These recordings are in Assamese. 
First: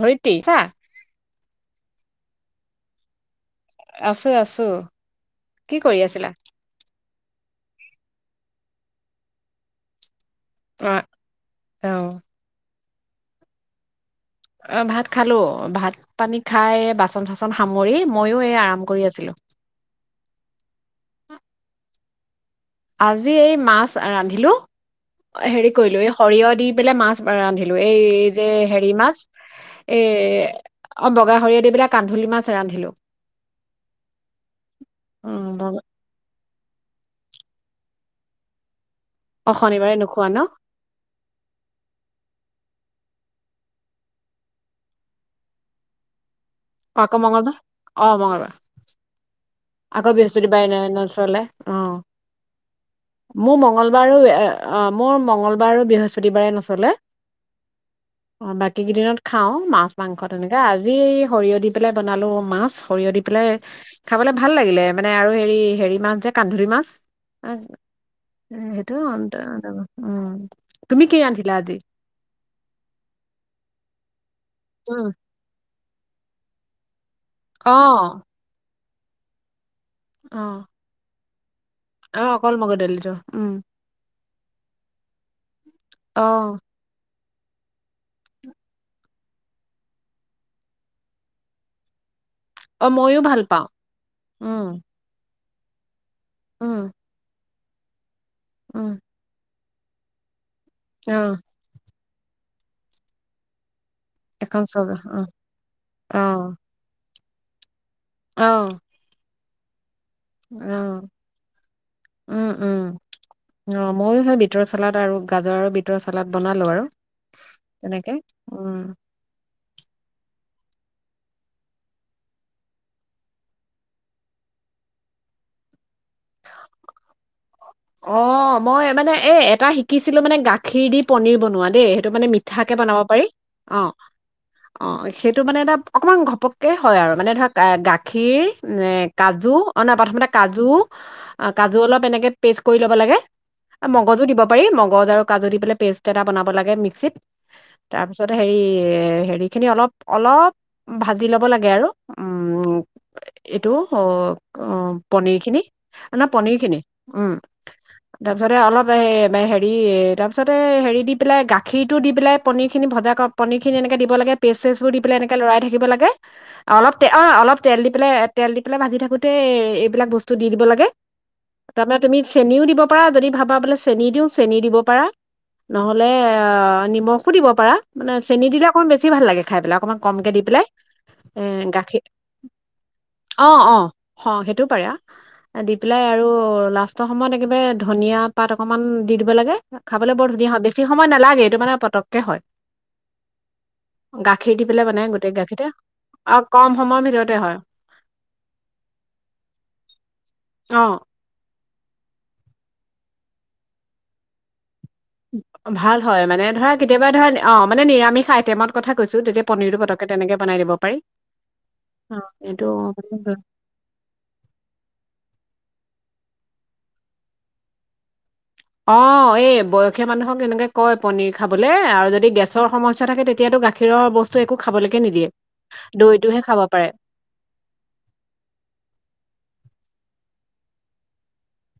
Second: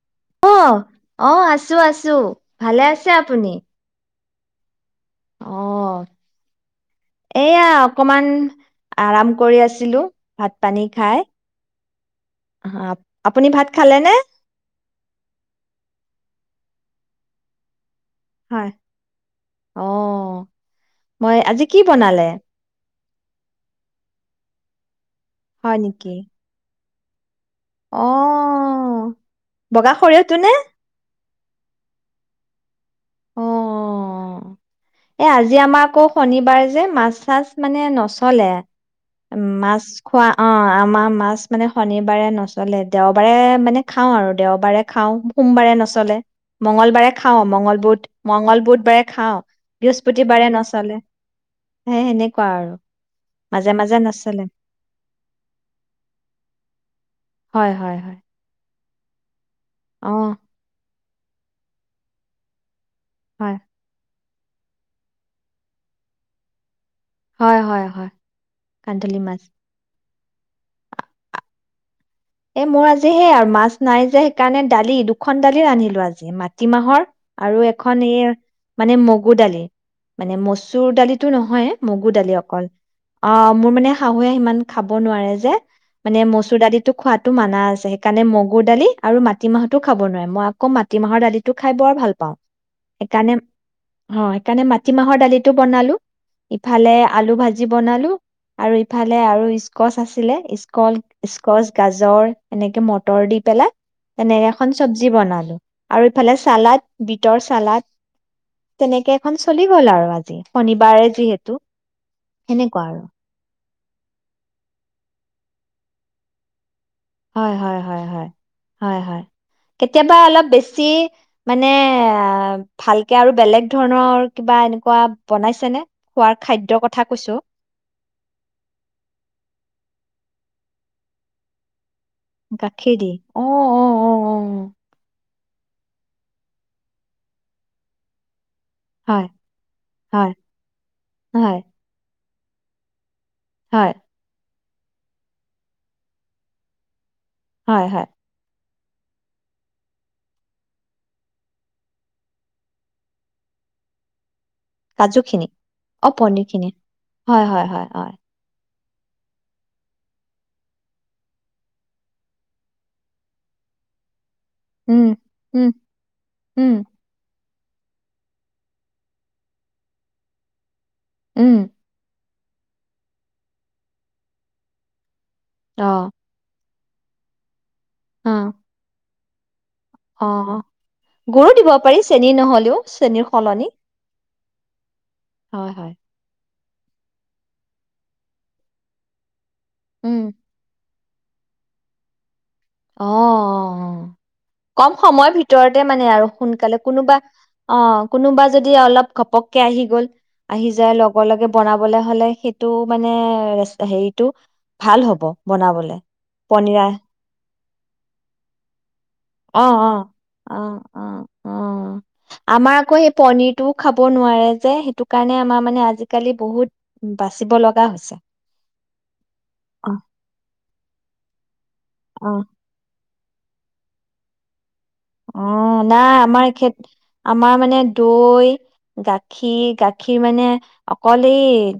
ধৰিত্ৰী অ আছা? অ আছো আছো ভালে আছে আপুনি আছো আছোঁ কি অ', কৰি আছিলা এয়া অকমান আৰাম কৰি আছিলো ভাত পানী অ খাই অ অ। আপুনি ভাত খালে নে? ভাত খালোঁ ভাত পানী খাই বাচন চচন সামৰি মইয়ো এই হয় আৰাম কৰি আছিলো। অ মই আজি কি বনালে আজি এই মাছ ৰান্ধিলো হেৰি হয় কৰিলো নেকি? এই সৰিয়হ দি পেলাই মাছ ৰান্ধিলো এই যে হেৰি অ', মাছ বগা এ সৰিয়হটো নে? অ বগা সৰিয়হ দি পেলাই কান্ধুলুলি মাছ ৰান্ধিলো অ এ উম আজি আমাৰ বগা- আকৌ শনিবাৰে যে মাছ চাছ মানে নচলে উ অ মাছ শনিবাৰে খোৱা নোখোৱা ন? অ আমাৰ মাছ মানে শনিবাৰে নচলে। দেওবাৰে মানে খাওঁ আৰু দেওবাৰে খাওঁ সোমবাৰে নচলে অ মঙ্লবাৰে আকৌ খাও মঙ্গলবাৰ? মংগল বুধ অ মঙ্গলবাৰ। মঙ্গল বুধবাৰে খাওঁ আকৌ বৃহস্পতিবাৰে নচলে অ সেই সেনেকুৱা আৰু মোৰ মাজে মাজে মংগলবাৰো নচলে অ মোৰ মঙ্গলবাৰ আৰু বৃহস্পতিবাৰে নচলে হয় হয় হয় এই কেই দিনত খাও, মাছ অ মাংস তেনেকে আজি এই সৰিয়হ দি পেলাই বনালোঁ মাছ। সৰিয়হ দি পেলাই হয় খাবলে ভাল লাগিলে মানে আৰু হেৰি হেৰি মাছ যে কান্দুলি মাছ। হয় [unintelligible] হয় হয় কান্ধলি মাছ উম', তুমি কি ৰান্ধিলা আজি? এ মোৰ আজিহে এই আৰু মাছ নাই যে। সেইকাৰণে দালি, উম দুখন দালি ৰান্ধিলো। আজি, মাটিমাহৰ আৰু অ এখন এই মানে, মগু দালি? অ মানে, মচুৰ দালিত টো নহয়। মগু অ দালি অকল, মগু দালিটো উম অ', মোৰ মানে শাহ হোয়ে সিমান খাব নোৱাৰে যে অ মানে মচুৰ দালিত খোৱাতটো মানা আছে। সেইকাৰণে মগুৰ দালি আৰু মাটি মাহতো খাব নোৱাৰে, মই আকৌ মাটিমাহৰ দালিো খাই বৰ ভাল পাওঁ। অ মইয়ো সেইকাৰণে ভাল পাওঁ হ' উম সেইকাৰণে মাটিমাহৰ দালিত টো বনালো। উম ইফালে আলু ভাজি, জি বনালো। আৰু উম ইফালে আৰু ইচ কছ আছিলে ইচ কল অ ইচ কছ, গাজৰ, এনেকে মটৰ দি পেলাই তেনেকে এখন চব চব্জি অ বনালো, আৰু অ ইফালে চালাড বিটৰ চালাদ, অ অ তেনেকে এখন চ চলি গ'ল আৰু আ', শনিবাৰে যিহেতু, উম উম সেনেকুৱা আৰু অ', ময়ো সেই বিটৰ চালাড আৰু গাজৰ আৰু বিটৰ চালাড বনালোঁ আৰু হয়- তেনেকে উম হয়-হয়-হয়-হয়- হয় কেতিয়াবা অলপ বেছি মানে ভালকে আৰু বেলেগ ধৰণৰ কিবা এনেকুৱা বনাইছেনে? খোৱাৰ খাদ্যৰ কথা কৈছো অ', মই মানে এই এটা শিকিছিলো মানে গাখীৰ দি পনীৰ বনোৱা দেই এই মানে মিঠা কে বনাব পাৰি অ অ সেইটো মানে এটা অকণমান ঘপককৈ হয় আৰু মানে ধৰক গাখীৰ এ হয় কাজু অনা প্ৰথমতে হয় কাজু অ' হয় কাজু অলপ এনেকে পেষ্ট কৰি ল'ব লাগে। হয় মগজো দিব। পাৰি মগজ আৰু কাজু দি পেললে পেষ্ট এটা বনাব লাগে মিক্সিত। হয় হয় তাৰপিছত হেৰি এ হেৰিখিনি অলপ অলপ ভাজি ল'ব লাগে আৰু উম এইটো অ পনিৰ কাজুখিনি খিনি অ মানে পনিৰ পনীৰখিনি খিনি উম হয় হয় হয় হয় তাৰপিছতে অলপ ত হেৰি তাৰপিছতে হেৰি দি পেলাই গাখীৰটো দি পেলাই পনীৰ খিনি ভজা কৰক পনিৰ খিনি এনেকে দিব লাগে। পেচছ বোৰ দি উম পেলাই এনেকে লৰাই উম থাকিব লাগে উম অলপ অ', অলপ তেল দি পেলাই তেল দি পেলাই ভাজি থাকোতে এইবিলাক বস্তু দি দিব লাগে। উম ত মাৰ ত মি চেনিও দিব পাৰা যদি ভাবা বোলে চেনি দিওঁ চেনি দিব পাৰা অ নহ'লে আহ। নিমখো দিব পাৰা মানে অ চেনি দিলেকণ বে বেছি ভাল লাগে খাইিলাক অ' গৰু দিব গাখীৰ পাৰি চেনী নহলেও চেনীৰ অ সলনি অ' সেইটোও পাৰে। হয়, দি হয়। পেলাই আৰু লাষ্টৰ সময়ত একেবাৰে ধনিয়া পাত অকমান দি দিব লাগে। খাবলৈ উম বৰ ধুনীয়া হয় দেখি সময় নালাগে এইটো মানে পতককে হয় অ গাখীৰ দি পেলাই কম মানে সময়ৰ গোটেই গাখীৰতে ভিতৰতে মানে আৰু কম সোনকালে সময়ৰ কোনোবা ভিতৰতে হয় অ কোনোবা যদি অলপ ঘপককে আহি গ'ল আহি। অ যায় লগে, লগে। বনাবলে হ'লে সেইটো মানে হেৰিটো ভাল হ'ব ভাল বনাবলে হয় মানে ধৰা পনীৰা কেতিয়াবা ধৰা অ মানে নিৰামিষ আইটেমত কথা কৈছে অ', অ', অ', অ', অ', আমাৰ আকৌ সেই পনিৰটোও খাব নোৱাৰে যে সেইটো কাৰণে আমাৰ মানে আজি আজিকালি বহুত বাচিব লগা হৈছে। অ এই অ বয়সীয়া মানুহক এনেকে কয় পনিৰ খাবলৈ আৰু যদি অ গেছৰ সমস্যা থাকে তেতিয়া এতিয়া গাখীৰৰ বস্তু একো খাবলৈকে নিদিয়ে অ', নাই দৈটোহে আমাৰ খাব এখেত পাৰে আমাৰ মানে দৈ গাখীৰ গা গাখীৰ মানে অকলে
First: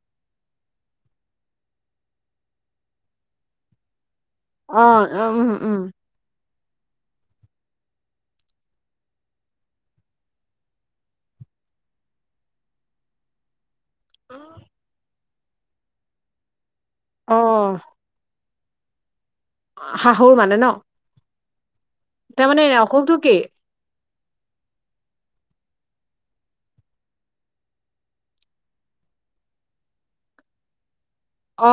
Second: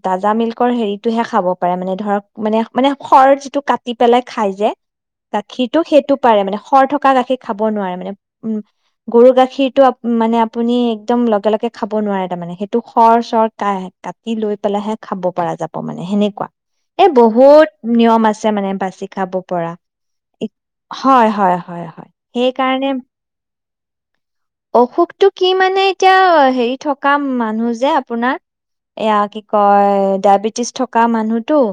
তাজা মিল্কৰ হেৰিতটোহে খাব পাৰে মানে ধৰক মানে মানে খৰ যিটো কাটি। পেলাই খাই যে অ উম উম গাখীৰতটো সেইটো পাৰে মানে খৰ থকা গাখীৰ খাব নোৱাৰে মানে। উম গৰু গাখীৰটো মানে আপুনি একদম লগে লগে খাব নোৱাৰে তাৰমানে সেইটো খৰ চৰ কা। কাটি লৈ পেলাইহে খাব। পৰা যাব মানে সেনেকুৱা এ অ বহুত নিয়ম আছে। ছে মানে বাচি খাবু। পৰা শাহুৰ মানে ন হয়, হয়। হয় তাৰমানে অশোকটো কি অসুখতটো কি মানে এতিয়া হেৰি থকা মানুহ যে আপোনাৰ এয়া কি কয় ডায়বেটিছ থক থকা মানুহতো অ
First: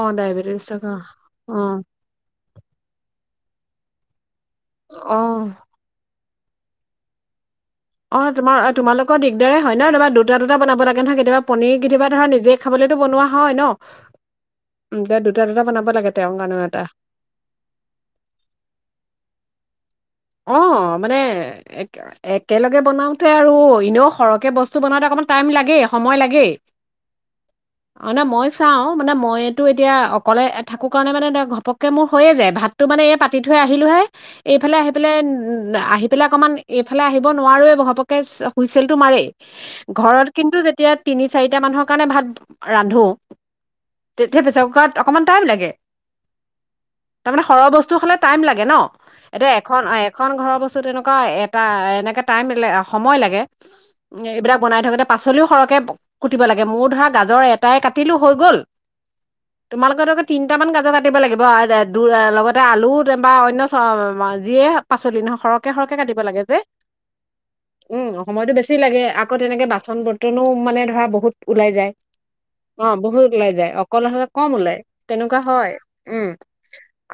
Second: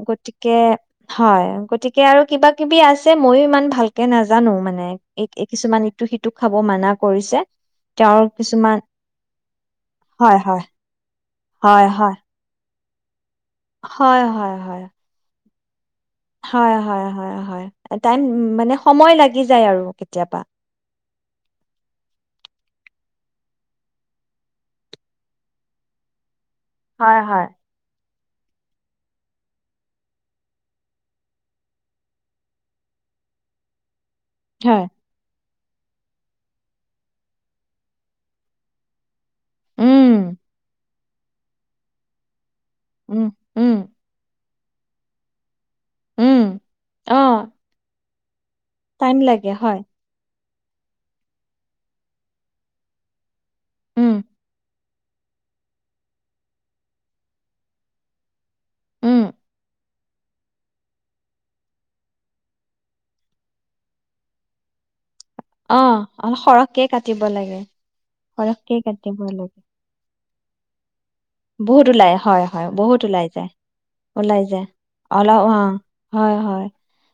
অ গতিকে ডায়েবেটিছ থকা হয় অ গতিকে আৰু কিবা কিবি আছে ময়ো ইমান ভালকে নাজান জানো মানে অ এক ইটো সিটো খাব মানা কৰিছে অ তেওঁৰ তোমাৰ কিছুমান তোমালোকৰ দিগদাৰে হয় ন তোমাৰা হয় দুটা দুটা হয় বনাব লাগে নহয় কেতিয়াবা পনীৰ হয় কেতিয়াবা হয় ধৰা নিজে খাবলৈতো বনোৱা হয় হয় হয় হয় ন দু দূটা দূটা বনাব লাগে তেওঁৰ কাৰণেও হয়, এটা হয়, হয়, হয় টাইম মানে সময় লাগি যায় আৰু। কেতিয়াবা অ মানে একেলগে বনাও ত' আৰু এনেও সৰহকে বস্তু বনতে অকমান টাইম লাগে সময় লাগেই। হয়, হয়। অ', নাই মই চাওঁ মানে মইতো এতিয়া অকলে থাকোঁ কাৰণে মানে ঘপককৈ মোৰ হৈয়ে যায় ভাতটো মানে এই পাতি থৈ আহিলোহে। এইফালে হয় আহি উম, উম আহি পেলাই অকমান এইফালে আহিব নোৱাৰোৱে ঘপকহে হুইচল টো মাৰেই। উম ঘৰত কিন্তু যেতিয়া তিনি চাৰিটা মানুহৰ কাৰণে ভাত ৰান্ধো উম উম [inaudible] অকমান টাইম লাগে উম অ তাৰমানে সৰহ বস্তু হলে টাইম লাগে ন টাইম এতিয়া লাগে হয়। এখন এখন ঘৰৰ বস্তুত এনেকুৱা এটা এনেকে টাইম সময় লাগে উম এইবিলাক বনাই থাকোতে পাচলিও সৰহকে কুটিব লাগে মোৰ ধৰা গাজৰ এটাই কাটিলো হৈ গ'ল উম, তোমালোকে ধৰক তিনিটামান কাজৰ কাটিব লাগিব লগতে আলু বা অন্য যিয়ে পাচলি [unintelligible] সৰহকে অ', সৰহকে কাটিব অলপ লাগে যে, সৰহকে কাটিব লাগে, উম', সময়টো সৰহকে বেছি লাগে কাটিব আকৌ লাগে। তেনেকে বাচন বৰ্তনো মানে ধৰা বহুত বহুত ওলাই হয়, হয়, অ বহুত ওলাই যায়। অকল হলে ওলাই কম যায়, তেনেকুৱা অলপ অ হয়, উম হয়, হয়,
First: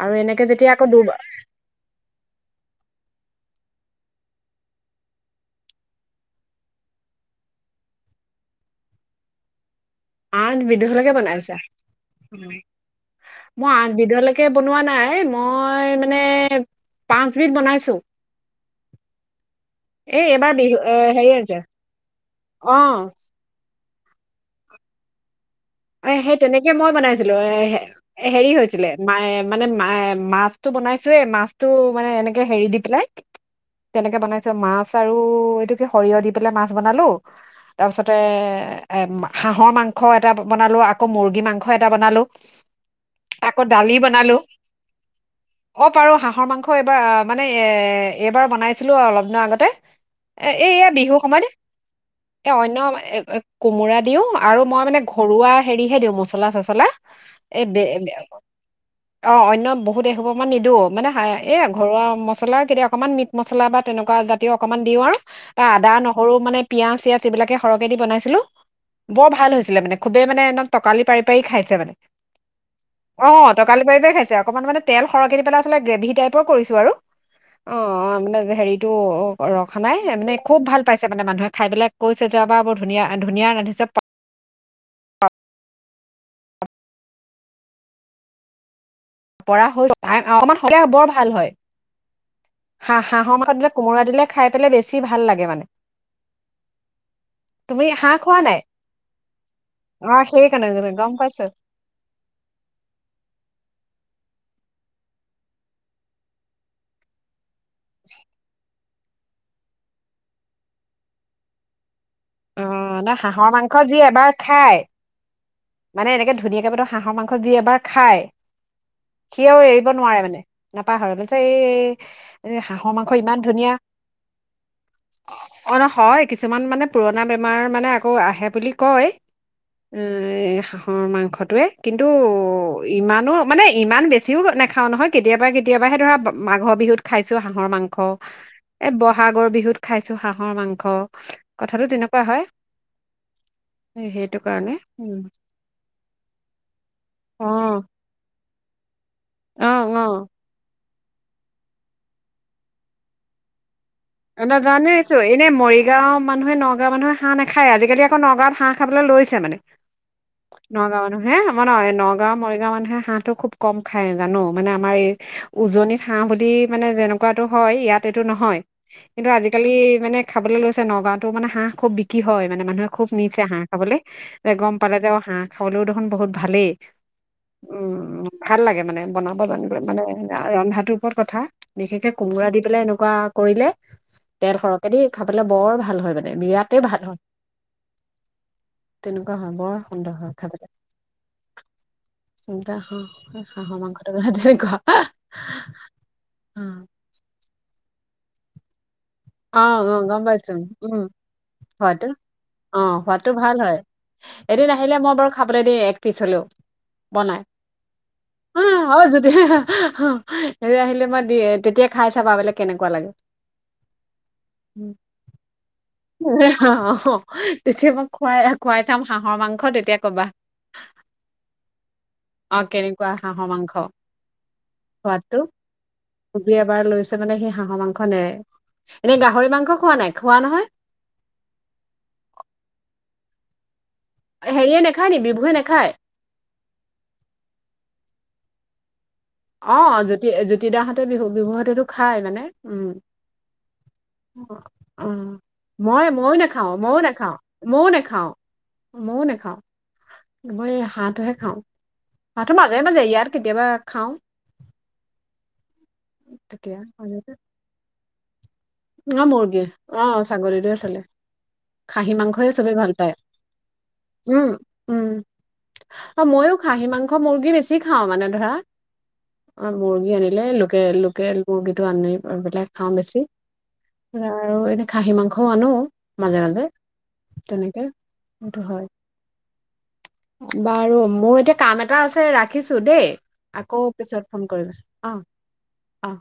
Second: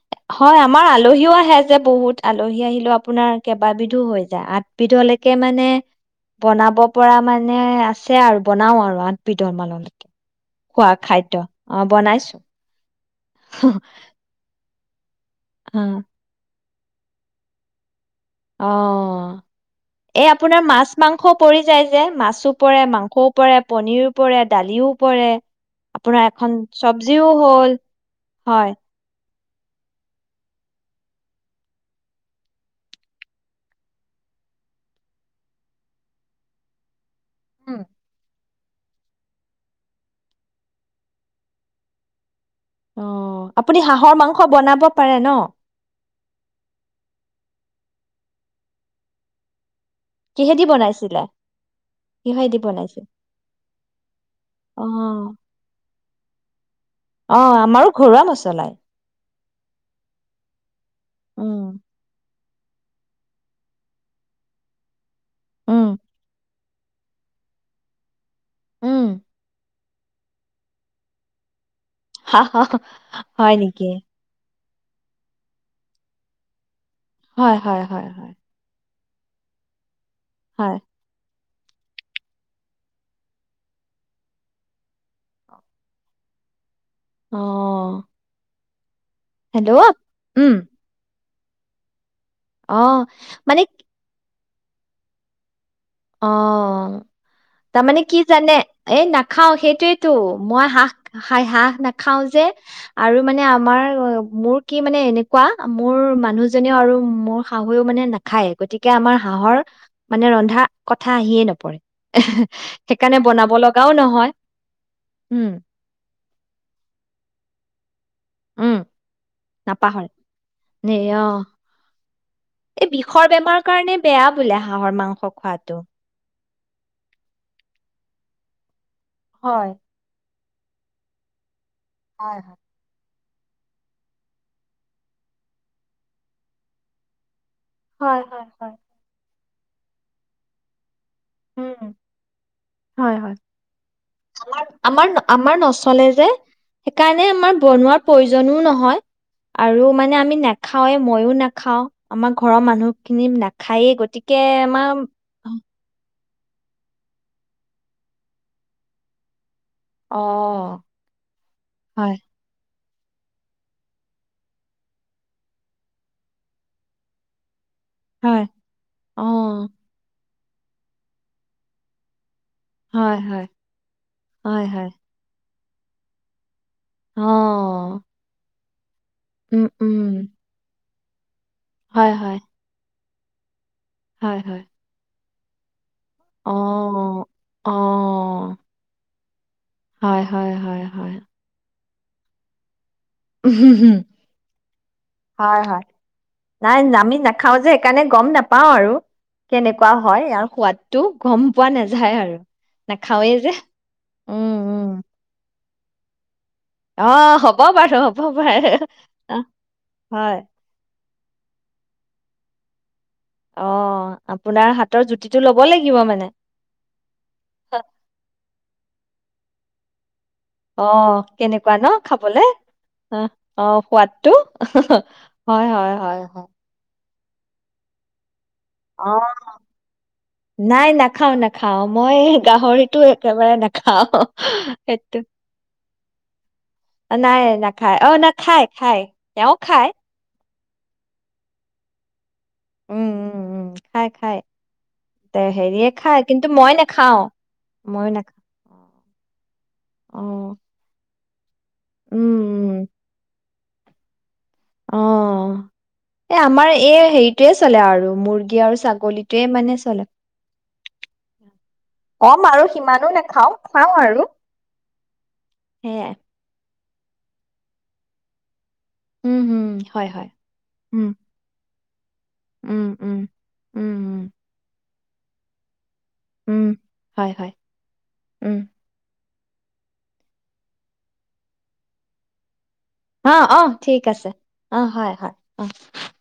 আৰু এনেকে হয় যেতিয়া আমাৰ আকৌ দু আলহীও আহে যে বহুত আলহী আহিলেও আপোনাৰ কেইবাবধো হৈ যায়, আঠবিধলৈকে মানে বনাব পৰা মানে আছে আৰু বনাও আৰু আ পিতন মালন আঠ বিধলৈকে বনাইছা? বনাইছো। মই আঠ বিধলৈকে বনোৱা নাই, মই অ', মানে পাঁচবিধ বনাইছো। অ', এই এইবাৰ আপোনাৰ বিহু মাছ এ হেৰি মাংসও হৈছে পৰি যায় যে, মাছো পৰে অ মাংসও পৰে পনিৰো পৰে, দালিও পৰে, অ আপোনাৰ সেই এখন তেনেকে মই চব্জিও বনাইছিলো, এ হ'ল হেৰি হয়। হৈছিলে মানে ম মাছটো বনাইছোয়ে, মাছতটো মানে এনেকে হেৰি দি পেলাই তেনেকে বনাইছো মাছ আৰু এইটো কি সৰিয়হ দি পেলাই মাছ বনালো উম। তাৰপিছতে এ, হাঁহৰ মাংস এটা বনালো, আকৌ মুৰ্গী মাংস এটা বনালো অ', আকৌ আপুনি দালি হাঁহৰ বনালো মাংস বনাব পাৰে ন? অ পাৰো হাঁহৰ মাংস এইবাৰ, মানে এ এইবাৰ বনাইছিলো অলপ দিনৰ আগতে এ কিহেদি এই এ বিহু বনাইছিলে? সময় ন এ কিহেদি অন্য বনাইছিল? কোমোৰা দিও আৰু মই মানে অ', ঘৰুৱা হেৰিহে দিওঁ মচলা চচলা। অ', এই আমাৰো ঘৰুৱা মছলাই। অন্য বহুত এসোপ মান নিদো মানে উম, ঘৰুৱা মছলা কেতিয়া অকমান মিট মছলা বা তেনেকুৱা জাতিও অকমান দিওঁ আৰু বা উম, আদা নহৰু মানে পিাঁয়াজ চিয়াজ এইবিলাক সৰহকৈ দিনাইছিলোঁ উম, বৰ ভাল হৈছিলে মানে খুবেইমানে একদম তকালি পাৰি পাৰি খাইছে মানে হা, হা, অ হয় টকালি নেকি? পাৰি পাৰি খাইছে অকমান মানে তেল সৰক কে দি পেলাই [inaudible] গ্ৰেভি টাইপৰ কৰিছো আৰু হয়, হয়, হয়, হয়, অ'মানে হাৰি টো ৰখা নাই মানে খুব হয়। ভাল পাইছে মানে মানুহে খাই পেলাই কৈছে [unintelligible] বৰ ধুনীয়া ধুনীয়া ৰান্ধিছে অ পৰা হেল্ল' হৈ উম, [unintelligible] বৰ ভাল হয় হাঁ অ', হাঁহৰ মাংস মানে দিলে কোমোৰা দিলে খাই পেলাই বেছি ভাল লাগে মানে অ তুমি তাৰমানে হাঁহ কি খোৱা জানে নাই এই নাখাও অ সেইটোৱেইেতো মই সেইকাৰণে জানো, হাঁহ গম পাইছো হাঁহ নাখাও যে আৰু মানে আমাৰ মোৰ কি মানে এনেকুৱা মোৰ মানুহজননেও আৰু মোৰ শাহুএ ও মানে নাখায় গতিকে আমাৰ হাঁহৰ মানে ৰন্ধা কথা আহিয়ে নপৰে অ ন সেইকাৰণে বনাব হাঁহৰ মাংস লগাও যি নহয় এবাৰ খায় উম মানে এনেকে ধুনীয়াকে বতৰ হাঁহৰ মাংস যি এবাৰ খায় উম সিও এৰিব নাপাহৰে নোৱাৰে মানে নে অ নাপাহাহৰে [unintelligible] এই এই হাঁহৰ মাংস বিষৰ ইমান বেমাৰ ধুনীয়া কাৰণে বেয়া বোলে হাঁহৰ মাংস খোৱাটো চমান মানে পুৰণা বেমাৰ মানে আকৌ আহে বুলি কয় হয় [inaudible] হাঁহৰ মাংসটোয়ে কিন্তু হয় হয় ইমানো মানে ইমান বেছিও নাখাও নহয় কেতিয়াবা কেতিয়াবাহে ধৰা মাঘৰ বিহুত খাই হাঁহৰ মাংস হয় হয় হয় এই বহাগ আগৰ বিহুত খাইছো হাঁহৰ মাংস কথাটো উম তেনেকুৱা হয় হয় হয় সেইটো আ কাৰণে আমাৰ উম আমাৰ নচলে যে সেইকাৰণে অ আমাৰ বনোৱাৰ প্ৰয়োজনও নহয় হয় অ আৰু অ মানে আমি নেখাওঁ হয় মইয়ো নাখাও আমাৰ ঘৰৰ মানুহ খিনি নাখায়ে [unintelligible] জানেই ছো এনে মৰিগাঁও মানুহে নগাঁৱ মানুহে হাহঁ নাখায় আজিকালি আৌ নগাঁৱত হাঁ খাব লৈছে মানে অ নগাঁও মানুহ হে আমাৰ ন হয় নগাঁও মৰিগাওঁ মানুহে হাঁহটো খুব কম খাই জানো মানে আমাৰ এই উজনিত হাঁহ বুলি মানে যেনেকুৱাতো হয় ইয়াত এইটো হয় নহয় অ কিন্তু আজিকালি মানে। খাবলৈ লৈছে নগাঁওত মানোঁহ খু বিক্ৰী হয়। মানে মানুহে খুব হয় নিছেে হয় হাঁহ খাবলৈ যে হয় গম হয় পালে যে হাঁহ। খলোও দেখোন বহুত ভালেই। অ'। উম, ভাল লাগে মানে। বনাব উম জানিলে উম মানে ৰন্ধাটো ক'ত কথা বিষকে হয় হয় কোমোৰা দি পেলাই এনো কোৱা কৰিলে? হয় তেৰ হয় সৰহ কেদি খাবলৈ বৰ ভাল হয়। অ বিয়াতে ভাল হয়। অ [unintelligible] বৰ সুন্দৰ হয় খাবটে। [unintelligible] হয় হয় নাই আমি নাখাওঁ যে [unintelligible] সেইকাৰণে গম নাপাওঁ আৰু। কেনেকুৱা অ', গম হয়, ইয়াৰ পাইছো উম, সোৱাদটো গম পোৱা সোৱাদটো নাযায় আৰু অ', সোৱাদটো নাখাওঁৱেই যে ভাল উম, উম। এ এক পিচ হ'লেও অ বনাই হ'ব বাৰু হ'ব বাৰু অ হয় [unintelligible] [unintelligible] কেনেকুৱা লাগে? অ', আপোনাৰ হাতৰ জুতিটো ল'ব লাগিব। মানে তেতিয়া মই খুৱাই খুৱাই থাম হাঁহৰ মাংস তেয়া ক'বা। অ', কেনেকুৱা ন' খাবলে অ', কেনেকুৱা উম, হাঁহৰ মাংস অ', সোৱাদটো হয়, হয়, হয়, হয়। টৰমানে সেই হাঁহৰ মাংস অ নেয়াৰে। এনেই গাহৰি মাংস খোৱা নাই খোৱা নহয়? নাই নাখাও নাখাও মই গাহৰিতো একেবাৰে নাখাও হেৰিয়ে নাখায় সেইটো নি বিভুৱে নাখায়? নাই না খায়, অ', না, খায় খায়। তেওঁ অ জ্যোতি জতি দিনাহঁতে বিহু বিহুহতেতো খাই মানে উম উম উম খাই খাই উ তে হেৰিয়ে মই খাই ময়ো কিন্তু নাখাও মই মইয়ো নাখাওঁ নাখাও মইও ময়ো নাখাও নাখাওঁ মইও অ নেখাওই এই হাঁহটোহে হা উম মাঠু মাজে উম মাজে ইয়াৰ ত কেতিয়াবা খাওঁ অ এই আমাৰ তেতিয়া এই মাজতে। হেৰিটয়ে চলে আৰু মোৰ অ মুৰ্গীৰ অ ছাগলীটোৱে চালে খাহী কম মাংসই আৰু চবে ভাল সিমানো পায় নাখাওঁ খাওঁ আৰু উম সেয়াই উম মইো খাঁহী মাংস মুৰ্গী বেছি খাও মানে ধৰা উম হম আ হয় মুৰ্গী হয় আনিলে লকেল উম এলকে এ মুগি তোমাক নি আৰু বেলেক উম খাওঁ উম বেছি উম অ উম এ খাহী মাংস আনো মাজে উম মাজে হয় হয় তেনেকে উঠ উম হয় বাৰু মোৰ এতিয়া কাম এটা আছে ৰাখিছো দেই অ অ আকৌ ঠিক পিছত আছে ফোন কৰিবা হয় অ হয় অ